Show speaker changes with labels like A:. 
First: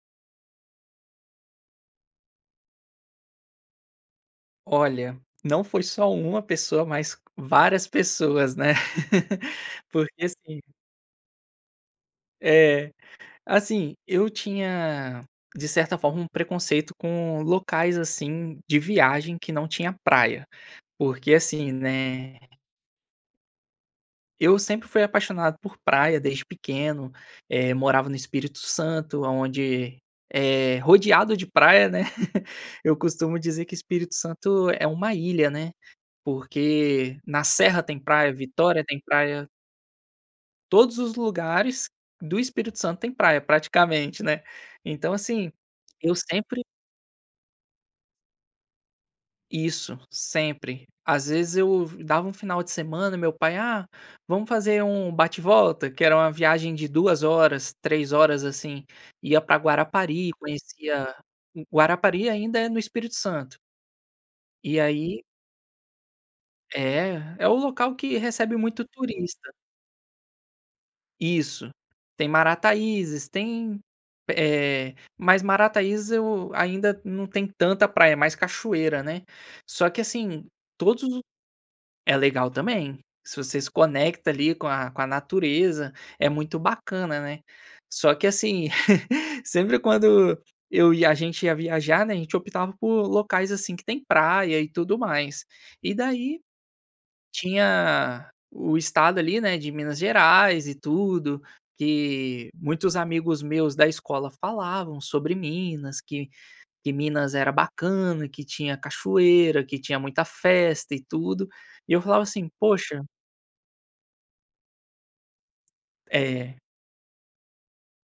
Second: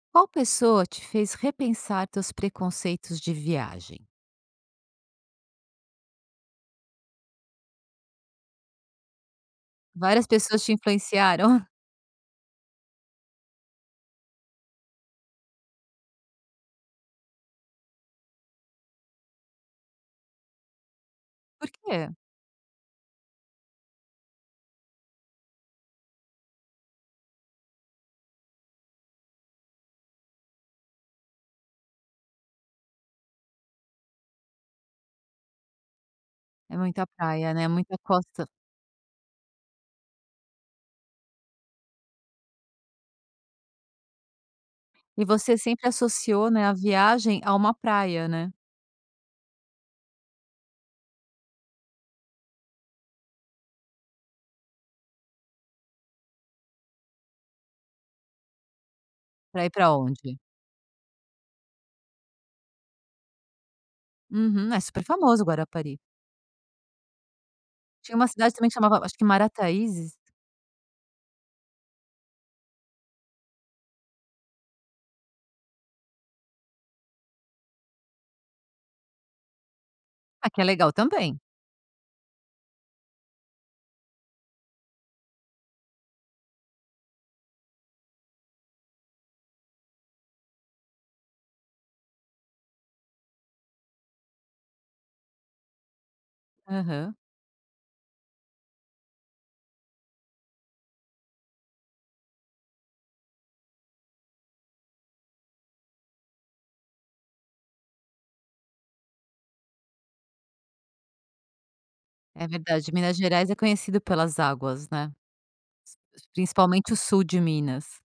A: Qual pessoa te fez repensar teus preconceitos de viagem?
B: Olha, não foi só uma pessoa, mas várias pessoas, né. Porque,
A: Várias
B: assim
A: pessoas te influenciaram?
B: É, assim, eu tinha, de certa forma, um preconceito com locais, assim, de viagem que não tinha praia, porque,
A: Por
B: assim,
A: quê?
B: né Eu sempre fui apaixonado por praia desde pequeno, eh, morava no Espírito Santo, aonde é rodeado de praia, né? Eu costumo dizer que Espírito Santo é uma ilha, né,
A: É muita
B: porque na
A: praia, né,
B: serra
A: muita
B: tem praia,
A: costa.
B: Vitória tem praia. Todos os lugares do Espírito Santo têm praia praticamente, né? Então,
A: E
B: assim,
A: você sempre
B: eu
A: associou,
B: sempre
A: né, a viagem a uma praia, né?
B: Isso, sempre. Às vezes, eu v dava um final de semana e meu pai: "Ah, vamos fazer um bate-volta", que era uma viagem de 2 horas, 3 horas, assim. Ia pra
A: Pra ir pra
B: Guarapari,
A: onde?
B: conhecia Guarapari ainda é no Espírito Santo.
A: Uhum. É
B: E
A: super
B: aí
A: famoso Guarapari.
B: É, é o local
A: Tinha
B: que
A: uma cidade
B: recebe
A: também
B: muito
A: chamava acho que
B: turista.
A: Marataízes.
B: Isso, tem Marataízes, tem eh, mas Marataízes, eu ainda não tem tanta praia, mais cachoeira, né? Só que, assim,
A: Ah, que é legal
B: todos os
A: também.
B: é legal também, se você se conecta, ali, com a com a natureza, é muito bacana, né. Só que, assim, sempre quando eu e a gente ia viajar, né, a gente optava por locais, assim, que têm praia e tudo mais. E daí,
A: Aham.
B: tinha o estado, ali, né, de Minas Gerais e tudo, que muitos amigos meus da escola falavam sobre Minas, que que Minas era bacana, que tinha cachoeira, que tinha muita festa e tudo. E eu falava
A: É
B: assim:
A: verdade.
B: "Poxa"
A: Minas Gerais é conhecida pelas águas, né?
B: É.
A: Principalmente o sul de Minas.